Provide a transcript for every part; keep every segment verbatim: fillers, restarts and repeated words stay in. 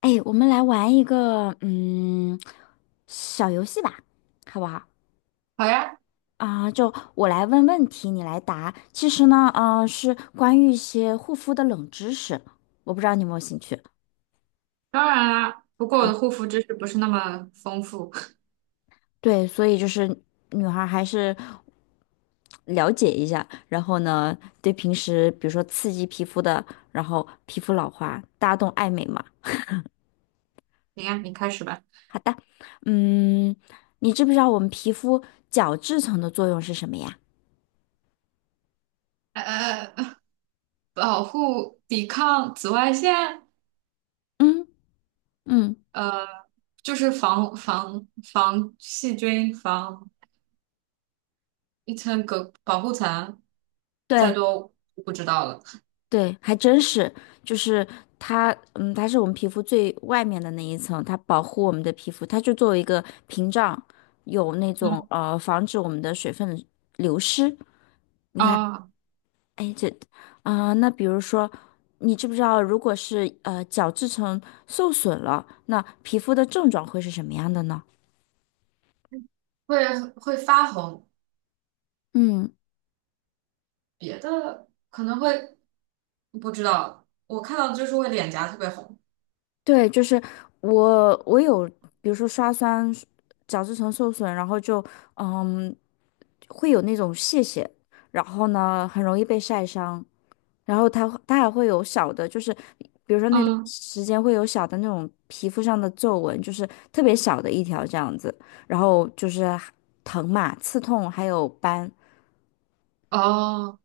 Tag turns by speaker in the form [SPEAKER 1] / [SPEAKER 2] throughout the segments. [SPEAKER 1] 哎，我们来玩一个嗯小游戏吧，好不好？
[SPEAKER 2] 好呀，
[SPEAKER 1] 啊、就我来问问题，你来答。其实呢，嗯，是关于一些护肤的冷知识，我不知道你有没有兴趣。
[SPEAKER 2] 当然啦。不过我的
[SPEAKER 1] 好，
[SPEAKER 2] 护肤知识不是那么丰富。
[SPEAKER 1] 对，所以就是女孩儿还是了解一下，然后呢，对平时比如说刺激皮肤的，然后皮肤老化，大家都爱美嘛。
[SPEAKER 2] 行呀，你开始吧。
[SPEAKER 1] 嗯，你知不知道我们皮肤角质层的作用是什么呀？
[SPEAKER 2] 呃，呃呃保护、抵抗紫外线，
[SPEAKER 1] 嗯嗯。
[SPEAKER 2] 呃，就是防防防细菌、防一层隔保护层，再
[SPEAKER 1] 对，
[SPEAKER 2] 多我不知道了。
[SPEAKER 1] 对，还真是，就是它，嗯，它是我们皮肤最外面的那一层，它保护我们的皮肤，它就作为一个屏障，有那种
[SPEAKER 2] 嗯
[SPEAKER 1] 呃防止我们的水分流失。你看，
[SPEAKER 2] 啊，
[SPEAKER 1] 哎，这，啊、那比如说，你知不知道，如果是呃角质层受损了，那皮肤的症状会是什么样的呢？
[SPEAKER 2] 会会发红，
[SPEAKER 1] 嗯，
[SPEAKER 2] 别的可能会不知道。我看到的就是会脸颊特别红。
[SPEAKER 1] 对，就是我，我有，比如说刷酸角质层受损，然后就。嗯，会有那种屑屑，然后呢，很容易被晒伤，然后它它还会有小的，就是比如说那段
[SPEAKER 2] 嗯，
[SPEAKER 1] 时间会有小的那种皮肤上的皱纹，就是特别小的一条这样子，然后就是疼嘛、刺痛，还有斑。
[SPEAKER 2] 哦，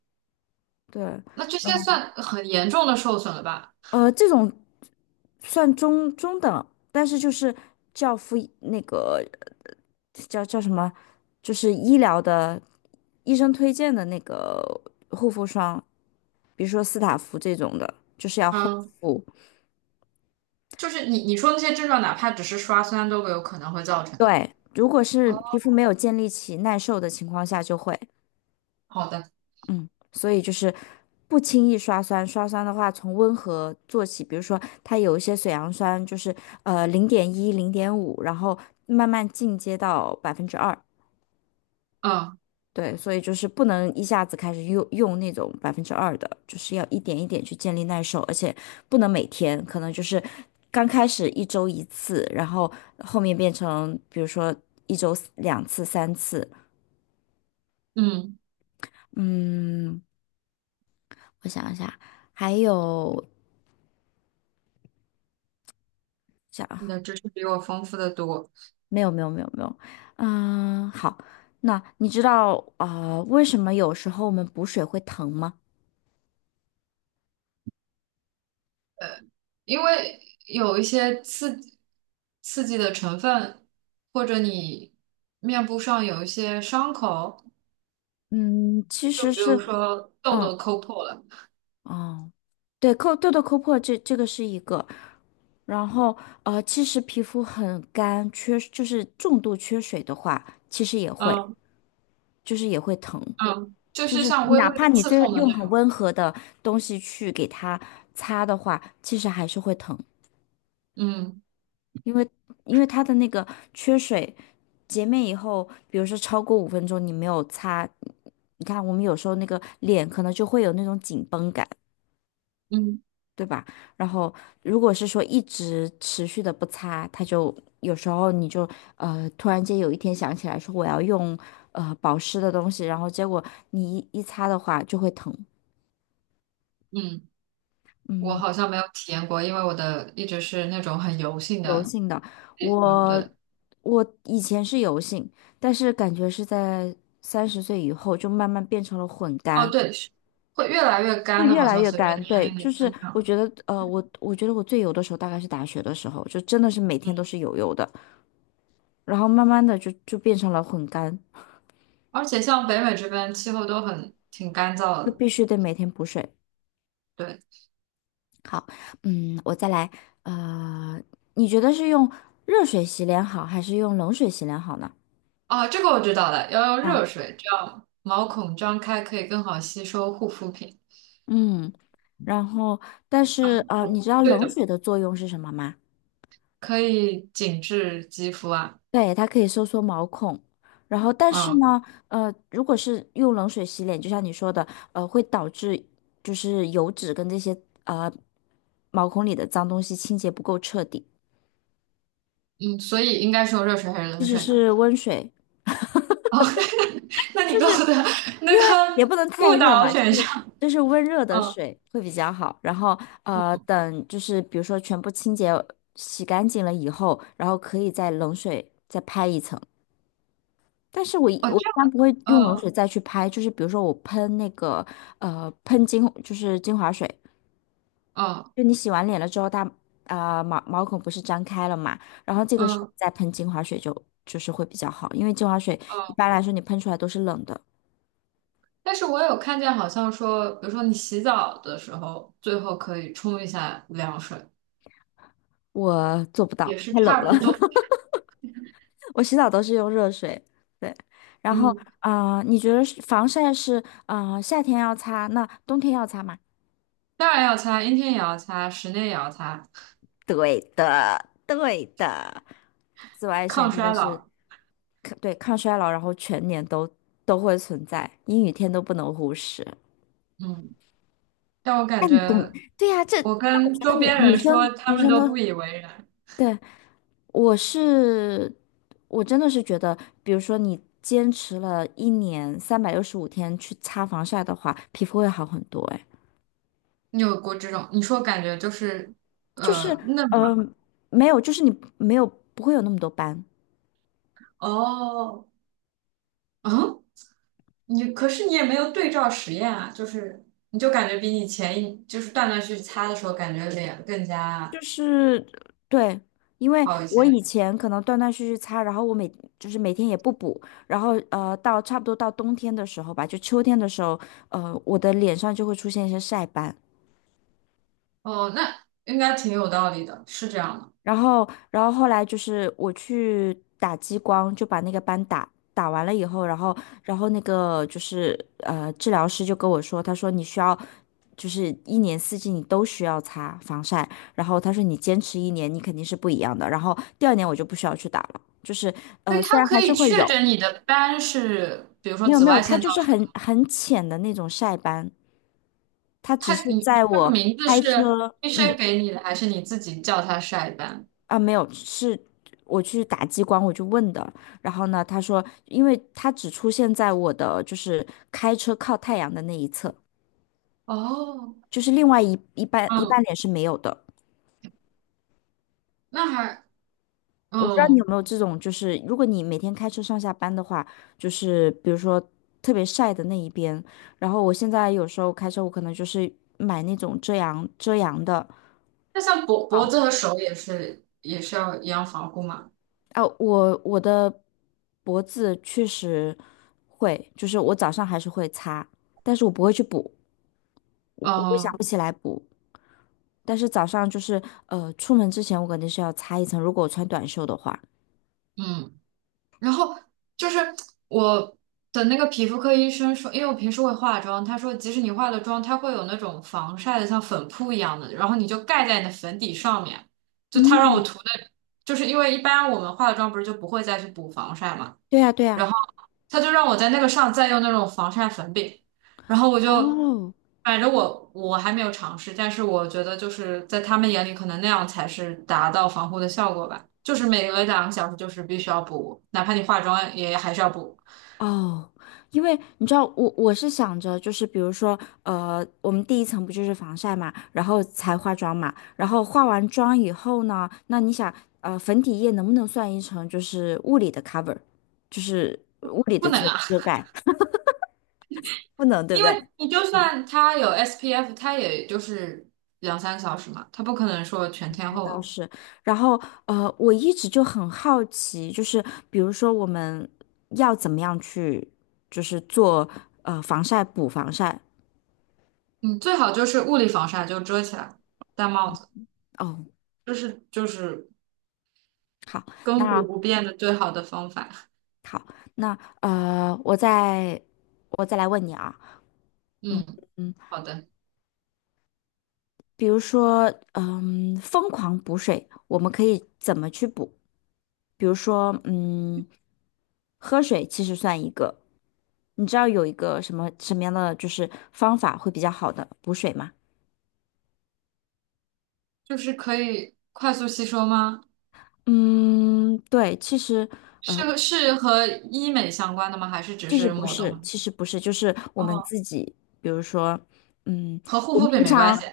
[SPEAKER 1] 对，
[SPEAKER 2] 那这些算很严重的受损了吧？
[SPEAKER 1] 呃，这种算中中等，但是就是教敷那个叫叫什么，就是医疗的医生推荐的那个护肤霜。比如说斯塔芙这种的，就是要厚
[SPEAKER 2] 嗯，
[SPEAKER 1] 敷。
[SPEAKER 2] 就是你你说那些症状，哪怕只是刷酸都有可能会造成
[SPEAKER 1] 对，如果是皮
[SPEAKER 2] 哦，
[SPEAKER 1] 肤没有建立起耐受的情况下，就会，
[SPEAKER 2] 好的，
[SPEAKER 1] 嗯，所以就是不轻易刷酸。刷酸的话，从温和做起，比如说它有一些水杨酸，就是呃零点一、零点五，然后慢慢进阶到百分之二，
[SPEAKER 2] 嗯
[SPEAKER 1] 对，所以就是不能一下子开始用用那种百分之二的，就是要一点一点去建立耐受，而且不能每天，可能就是刚开始一周一次，然后后面变成比如说一周两次、三次。
[SPEAKER 2] 嗯
[SPEAKER 1] 嗯，我想一下，还有
[SPEAKER 2] 你
[SPEAKER 1] 想
[SPEAKER 2] 的知识比我丰富的多，
[SPEAKER 1] 没有没有没有没有，嗯，好，那你知道啊，呃为什么有时候我们补水会疼吗？
[SPEAKER 2] 因为有一些刺激刺激的成分，或者你面部上有一些伤口，
[SPEAKER 1] 嗯，其
[SPEAKER 2] 就
[SPEAKER 1] 实
[SPEAKER 2] 比如
[SPEAKER 1] 是。
[SPEAKER 2] 说痘
[SPEAKER 1] 嗯。
[SPEAKER 2] 痘抠破了，
[SPEAKER 1] 哦，对，抠，痘痘抠破这这个是一个，然后呃，其实皮肤很干，缺就是重度缺水的话，其实也会，
[SPEAKER 2] 嗯
[SPEAKER 1] 就是也会疼，
[SPEAKER 2] 嗯就
[SPEAKER 1] 就
[SPEAKER 2] 是
[SPEAKER 1] 是
[SPEAKER 2] 像微
[SPEAKER 1] 哪
[SPEAKER 2] 微
[SPEAKER 1] 怕
[SPEAKER 2] 的
[SPEAKER 1] 你
[SPEAKER 2] 刺
[SPEAKER 1] 最
[SPEAKER 2] 痛的
[SPEAKER 1] 用
[SPEAKER 2] 那
[SPEAKER 1] 很
[SPEAKER 2] 种。
[SPEAKER 1] 温和的东西去给它擦的话，其实还是会疼，
[SPEAKER 2] 嗯
[SPEAKER 1] 因为因为它的那个缺水洁面以后，比如说超过五分钟你没有擦，你看我们有时候那个脸可能就会有那种紧绷感。
[SPEAKER 2] 嗯
[SPEAKER 1] 对吧？然后如果是说一直持续的不擦，它就有时候你就呃突然间有一天想起来说我要用呃保湿的东西，然后结果你一一擦的话就会疼，
[SPEAKER 2] 嗯，我
[SPEAKER 1] 嗯，
[SPEAKER 2] 好像没有体验过，因为我的一直是那种很油性
[SPEAKER 1] 油
[SPEAKER 2] 的
[SPEAKER 1] 性的。
[SPEAKER 2] 皮肤，
[SPEAKER 1] 我
[SPEAKER 2] 对。
[SPEAKER 1] 我以前是油性，但是感觉是在三十岁以后就慢慢变成了混
[SPEAKER 2] 哦，
[SPEAKER 1] 干。
[SPEAKER 2] 对，是会越来越
[SPEAKER 1] 会
[SPEAKER 2] 干的，
[SPEAKER 1] 越
[SPEAKER 2] 好
[SPEAKER 1] 来
[SPEAKER 2] 像
[SPEAKER 1] 越
[SPEAKER 2] 随着
[SPEAKER 1] 干，
[SPEAKER 2] 年
[SPEAKER 1] 对，
[SPEAKER 2] 龄
[SPEAKER 1] 就
[SPEAKER 2] 的
[SPEAKER 1] 是
[SPEAKER 2] 增
[SPEAKER 1] 我
[SPEAKER 2] 长。
[SPEAKER 1] 觉得，呃，我我觉得我最油的时候大概是大学的时候，就真的是每
[SPEAKER 2] 嗯，
[SPEAKER 1] 天都是油油的。然后慢慢的就就变成了混干，
[SPEAKER 2] 而且像北美这边气候都很挺干燥
[SPEAKER 1] 就
[SPEAKER 2] 的。
[SPEAKER 1] 必须得每天补水。
[SPEAKER 2] 对，
[SPEAKER 1] 嗯，我再来，呃，你觉得是用热水洗脸好，还是用冷水洗脸好呢？
[SPEAKER 2] 哦，这个我知道了，要用
[SPEAKER 1] 啊，
[SPEAKER 2] 热水，这样毛孔张开可以更好吸收护肤品
[SPEAKER 1] 嗯，然后但是
[SPEAKER 2] 啊。
[SPEAKER 1] 呃，你
[SPEAKER 2] 哦，
[SPEAKER 1] 知道
[SPEAKER 2] 对
[SPEAKER 1] 冷
[SPEAKER 2] 的，
[SPEAKER 1] 水的作用是什么吗？
[SPEAKER 2] 可以紧致肌肤啊。
[SPEAKER 1] 对，它可以收缩毛孔。然后，但是
[SPEAKER 2] 嗯
[SPEAKER 1] 呢，呃，如果是用冷水洗脸，就像你说的，呃，会导致就是油脂跟这些呃毛孔里的脏东西清洁不够彻底。
[SPEAKER 2] 嗯，所以应该是用热水还是
[SPEAKER 1] 即
[SPEAKER 2] 冷
[SPEAKER 1] 使
[SPEAKER 2] 水呢？
[SPEAKER 1] 是温水，
[SPEAKER 2] 哦，那你
[SPEAKER 1] 就
[SPEAKER 2] 给
[SPEAKER 1] 是
[SPEAKER 2] 我的那
[SPEAKER 1] 因为也
[SPEAKER 2] 个
[SPEAKER 1] 不能太
[SPEAKER 2] 误
[SPEAKER 1] 热
[SPEAKER 2] 导
[SPEAKER 1] 嘛，就
[SPEAKER 2] 选
[SPEAKER 1] 是
[SPEAKER 2] 项，
[SPEAKER 1] 就是温热的
[SPEAKER 2] 嗯，
[SPEAKER 1] 水会比较好。然后呃，
[SPEAKER 2] 嗯
[SPEAKER 1] 等就是比如说全部清洁洗干净了以后，然后可以在冷水再拍一层。但是我一
[SPEAKER 2] 哦，
[SPEAKER 1] 我
[SPEAKER 2] 这，
[SPEAKER 1] 一般不会用冷
[SPEAKER 2] 嗯
[SPEAKER 1] 水再去拍，就是比如说我喷那个呃喷精就是精华水，
[SPEAKER 2] 嗯
[SPEAKER 1] 就你洗完脸了之后，它啊、呃毛毛孔不是张开了嘛，然后这个时候
[SPEAKER 2] 嗯
[SPEAKER 1] 再喷精华水就就是会比较好，因为精华水一
[SPEAKER 2] 嗯。
[SPEAKER 1] 般来说你喷出来都是冷的。
[SPEAKER 2] 但是我有看见，好像说，比如说你洗澡的时候，最后可以冲一下凉水，
[SPEAKER 1] 我做不到，
[SPEAKER 2] 也是
[SPEAKER 1] 太冷
[SPEAKER 2] 差
[SPEAKER 1] 了。
[SPEAKER 2] 不多。
[SPEAKER 1] 我洗澡都是用热水。对，然后
[SPEAKER 2] 嗯，
[SPEAKER 1] 啊、呃你觉得是防晒是啊、呃夏天要擦，那冬天要擦吗？
[SPEAKER 2] 当然要擦，阴天也要擦，室内也要擦，
[SPEAKER 1] 对的，对的。紫外线
[SPEAKER 2] 抗
[SPEAKER 1] 真的
[SPEAKER 2] 衰
[SPEAKER 1] 是
[SPEAKER 2] 老。
[SPEAKER 1] 抗对抗衰老，然后全年都都会存在，阴雨天都不能忽视。
[SPEAKER 2] 嗯，但我
[SPEAKER 1] 那
[SPEAKER 2] 感
[SPEAKER 1] 你懂？
[SPEAKER 2] 觉，
[SPEAKER 1] 对呀、这这
[SPEAKER 2] 我
[SPEAKER 1] 我
[SPEAKER 2] 跟
[SPEAKER 1] 觉得
[SPEAKER 2] 周
[SPEAKER 1] 女
[SPEAKER 2] 边
[SPEAKER 1] 女
[SPEAKER 2] 人说，
[SPEAKER 1] 生
[SPEAKER 2] 他
[SPEAKER 1] 女
[SPEAKER 2] 们
[SPEAKER 1] 生
[SPEAKER 2] 都不
[SPEAKER 1] 都
[SPEAKER 2] 以为然。
[SPEAKER 1] 对。我是，我真的是觉得，比如说你坚持了一年，三百六十五天去擦防晒的话，皮肤会好很多。哎，
[SPEAKER 2] 你有过这种？你说感觉就是，
[SPEAKER 1] 就
[SPEAKER 2] 呃，
[SPEAKER 1] 是，
[SPEAKER 2] 嫩嘛？
[SPEAKER 1] 嗯，没有，就是你没有不会有那么多斑。
[SPEAKER 2] 哦，嗯，你可是你也没有对照实验啊，就是你就感觉比你前一就是断断续续擦的时候，感觉脸更
[SPEAKER 1] 就
[SPEAKER 2] 加
[SPEAKER 1] 是对，因为
[SPEAKER 2] 好一
[SPEAKER 1] 我以
[SPEAKER 2] 些。
[SPEAKER 1] 前可能断断续续擦，然后我每就是每天也不补，然后呃，到差不多到冬天的时候吧，就秋天的时候，呃，我的脸上就会出现一些晒斑。
[SPEAKER 2] 哦，那应该挺有道理的，是这样的。
[SPEAKER 1] 然后，然后后来就是我去打激光，就把那个斑打打完了以后，然后，然后那个就是呃，治疗师就跟我说，他说你需要，就是一年四季你都需要擦防晒，然后他说你坚持一年，你肯定是不一样的。然后第二年我就不需要去打了，就是
[SPEAKER 2] 所以
[SPEAKER 1] 呃，虽
[SPEAKER 2] 它
[SPEAKER 1] 然
[SPEAKER 2] 可
[SPEAKER 1] 还
[SPEAKER 2] 以
[SPEAKER 1] 是会有，
[SPEAKER 2] 确诊你的斑是，比如说
[SPEAKER 1] 没有
[SPEAKER 2] 紫
[SPEAKER 1] 没有，
[SPEAKER 2] 外
[SPEAKER 1] 它
[SPEAKER 2] 线
[SPEAKER 1] 就
[SPEAKER 2] 造
[SPEAKER 1] 是
[SPEAKER 2] 成
[SPEAKER 1] 很
[SPEAKER 2] 的。
[SPEAKER 1] 很浅的那种晒斑，它只
[SPEAKER 2] 它
[SPEAKER 1] 是
[SPEAKER 2] 你
[SPEAKER 1] 在
[SPEAKER 2] 这个
[SPEAKER 1] 我
[SPEAKER 2] 名字
[SPEAKER 1] 开
[SPEAKER 2] 是
[SPEAKER 1] 车，
[SPEAKER 2] 医
[SPEAKER 1] 嗯，
[SPEAKER 2] 生给你的，还是你自己叫它晒斑？
[SPEAKER 1] 啊，没有，是我去打激光，我就问的。然后呢，他说，因为它只出现在我的就是开车靠太阳的那一侧，
[SPEAKER 2] 哦，
[SPEAKER 1] 就是另外一一半一半
[SPEAKER 2] 嗯，
[SPEAKER 1] 脸是没有的。
[SPEAKER 2] 那还
[SPEAKER 1] 我不知道你有
[SPEAKER 2] 嗯，
[SPEAKER 1] 没有这种，就是如果你每天开车上下班的话，就是比如说特别晒的那一边。然后我现在有时候开车，我可能就是买那种遮阳遮阳的。
[SPEAKER 2] 那像脖脖子和手也是也是要一样防护嘛？
[SPEAKER 1] 啊，我我的脖子确实会，就是我早上还是会擦，但是我不会去补
[SPEAKER 2] 嗯
[SPEAKER 1] 补起来。但是早上就是呃，出门之前我肯定是要擦一层，如果我穿短袖的话。
[SPEAKER 2] 嗯。然后就是我的那个皮肤科医生说，因为我平时会化妆，他说即使你化了妆，它会有那种防晒的，像粉扑一样的，然后你就盖在你的粉底上面。就他让我
[SPEAKER 1] 嗯，
[SPEAKER 2] 涂的，就是因为一般我们化了妆不是就不会再去补防晒嘛，
[SPEAKER 1] 对呀，对呀。
[SPEAKER 2] 然后他就让我在那个上再用那种防晒粉饼，然后我就，
[SPEAKER 1] 哦，
[SPEAKER 2] 反正我我还没有尝试，但是我觉得就是在他们眼里，可能那样才是达到防护的效果吧。就是每隔两个小时就是必须要补，哪怕你化妆也还是要补，
[SPEAKER 1] 哦，因为你知道，我我是想着，就是比如说，呃，我们第一层不就是防晒嘛，然后才化妆嘛，然后化完妆以后呢，那你想，呃，粉底液能不能算一层就是物理的 cover，就是物理
[SPEAKER 2] 不
[SPEAKER 1] 的
[SPEAKER 2] 能
[SPEAKER 1] 这种
[SPEAKER 2] 啊，
[SPEAKER 1] 遮盖？不能，对不
[SPEAKER 2] 因为
[SPEAKER 1] 对？
[SPEAKER 2] 你就算它有 S P F，它也就是两三个小时嘛，它不可能说全天
[SPEAKER 1] 那
[SPEAKER 2] 候
[SPEAKER 1] 倒
[SPEAKER 2] 的。
[SPEAKER 1] 是。然后，呃，我一直就很好奇，就是比如说我们要怎么样去，就是做呃防晒补防晒。
[SPEAKER 2] 嗯，最好就是物理防晒，就遮起来，戴帽子，
[SPEAKER 1] 哦，
[SPEAKER 2] 这是就是
[SPEAKER 1] 好，
[SPEAKER 2] 亘古不
[SPEAKER 1] 那。
[SPEAKER 2] 变的最好的方法。
[SPEAKER 1] 好，那呃，我再我再来问你啊，
[SPEAKER 2] 嗯，
[SPEAKER 1] 嗯，
[SPEAKER 2] 好的，
[SPEAKER 1] 比如说，嗯，疯狂补水，我们可以怎么去补？比如说，嗯，喝水其实算一个，你知道有一个什么什么样的就是方法会比较好的补水吗？
[SPEAKER 2] 就是可以快速吸收吗？
[SPEAKER 1] 嗯，对，其实
[SPEAKER 2] 是是和医美相关的吗？还是只
[SPEAKER 1] 其实
[SPEAKER 2] 是
[SPEAKER 1] 不
[SPEAKER 2] 抹
[SPEAKER 1] 是，
[SPEAKER 2] 动？
[SPEAKER 1] 其实不是，就是我们
[SPEAKER 2] 哦，
[SPEAKER 1] 自己，比如说，嗯，
[SPEAKER 2] 和护
[SPEAKER 1] 我们
[SPEAKER 2] 肤品
[SPEAKER 1] 平
[SPEAKER 2] 没关系，
[SPEAKER 1] 常，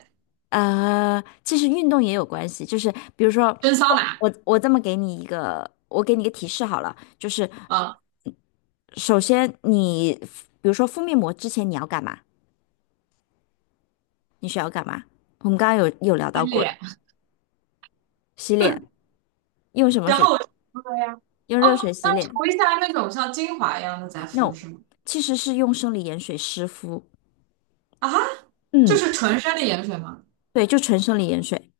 [SPEAKER 1] 呃，其实运动也有关系，就是比如说，
[SPEAKER 2] 蒸
[SPEAKER 1] 我
[SPEAKER 2] 桑拿，
[SPEAKER 1] 我我这么给你一个，我给你一个提示好了，就是
[SPEAKER 2] 啊，
[SPEAKER 1] 首先你，比如说敷面膜之前你要干嘛？你需要干嘛？我们刚刚有有聊
[SPEAKER 2] 洗
[SPEAKER 1] 到过的，
[SPEAKER 2] 脸，
[SPEAKER 1] 洗脸，用什么
[SPEAKER 2] 然
[SPEAKER 1] 水？
[SPEAKER 2] 后我就敷了呀。
[SPEAKER 1] 用
[SPEAKER 2] 哦，
[SPEAKER 1] 热水
[SPEAKER 2] 那
[SPEAKER 1] 洗脸
[SPEAKER 2] 涂一下那种像精华一样的再敷
[SPEAKER 1] ？No，
[SPEAKER 2] 是吗？
[SPEAKER 1] 其实是用生理盐水湿敷。
[SPEAKER 2] 啊，就
[SPEAKER 1] 嗯，
[SPEAKER 2] 是纯生理盐水吗？
[SPEAKER 1] 对，就纯生理盐水。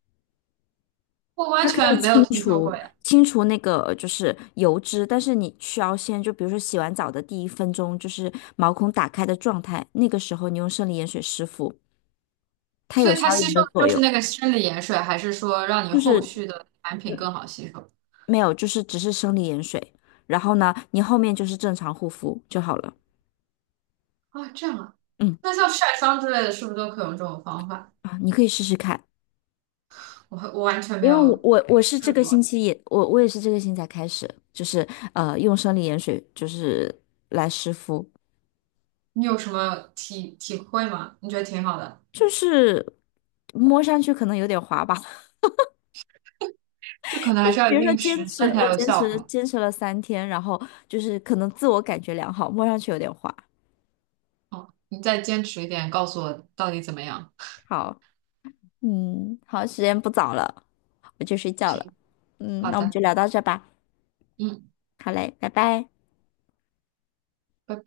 [SPEAKER 2] 我完
[SPEAKER 1] 它可以
[SPEAKER 2] 全没有
[SPEAKER 1] 清
[SPEAKER 2] 听说过
[SPEAKER 1] 除
[SPEAKER 2] 呀。
[SPEAKER 1] 清除那个就是油脂，但是你需要先就比如说洗完澡的第一分钟，就是毛孔打开的状态，那个时候你用生理盐水湿敷，它
[SPEAKER 2] 所
[SPEAKER 1] 有
[SPEAKER 2] 以它
[SPEAKER 1] 消
[SPEAKER 2] 吸
[SPEAKER 1] 炎
[SPEAKER 2] 收
[SPEAKER 1] 的作
[SPEAKER 2] 的就是
[SPEAKER 1] 用，
[SPEAKER 2] 那个生理盐水，还是说让你
[SPEAKER 1] 就是
[SPEAKER 2] 后续的产品更
[SPEAKER 1] 嗯
[SPEAKER 2] 好吸收？
[SPEAKER 1] 没有，就是只是生理盐水，然后呢，你后面就是正常护肤就好了。
[SPEAKER 2] 啊，这样啊。
[SPEAKER 1] 嗯
[SPEAKER 2] 那像晒伤之类的，是不是都可以用这种方法？
[SPEAKER 1] 啊，你可以试试看，
[SPEAKER 2] 我我完全没
[SPEAKER 1] 因为我
[SPEAKER 2] 有
[SPEAKER 1] 我我是这
[SPEAKER 2] 试
[SPEAKER 1] 个星
[SPEAKER 2] 过，
[SPEAKER 1] 期也我我也是这个星期才开始，就是呃用生理盐水就是来湿敷，
[SPEAKER 2] 你有什么体体会吗？你觉得挺好的，
[SPEAKER 1] 就是摸上去可能有点滑吧。
[SPEAKER 2] 这可能
[SPEAKER 1] 就
[SPEAKER 2] 还
[SPEAKER 1] 是
[SPEAKER 2] 是要
[SPEAKER 1] 比
[SPEAKER 2] 一
[SPEAKER 1] 如说
[SPEAKER 2] 定
[SPEAKER 1] 坚
[SPEAKER 2] 时
[SPEAKER 1] 持，
[SPEAKER 2] 间才
[SPEAKER 1] 我
[SPEAKER 2] 有
[SPEAKER 1] 坚
[SPEAKER 2] 效
[SPEAKER 1] 持
[SPEAKER 2] 果。
[SPEAKER 1] 坚持了三天，然后就是可能自我感觉良好，摸上去有点滑。
[SPEAKER 2] 哦，你再坚持一点，告诉我到底怎么样。
[SPEAKER 1] 好，嗯，好，时间不早了，我去睡觉
[SPEAKER 2] 行，
[SPEAKER 1] 了。嗯，
[SPEAKER 2] 好
[SPEAKER 1] 那我们
[SPEAKER 2] 的，
[SPEAKER 1] 就聊到这吧。
[SPEAKER 2] 嗯。
[SPEAKER 1] 好嘞，拜拜。
[SPEAKER 2] 拜拜。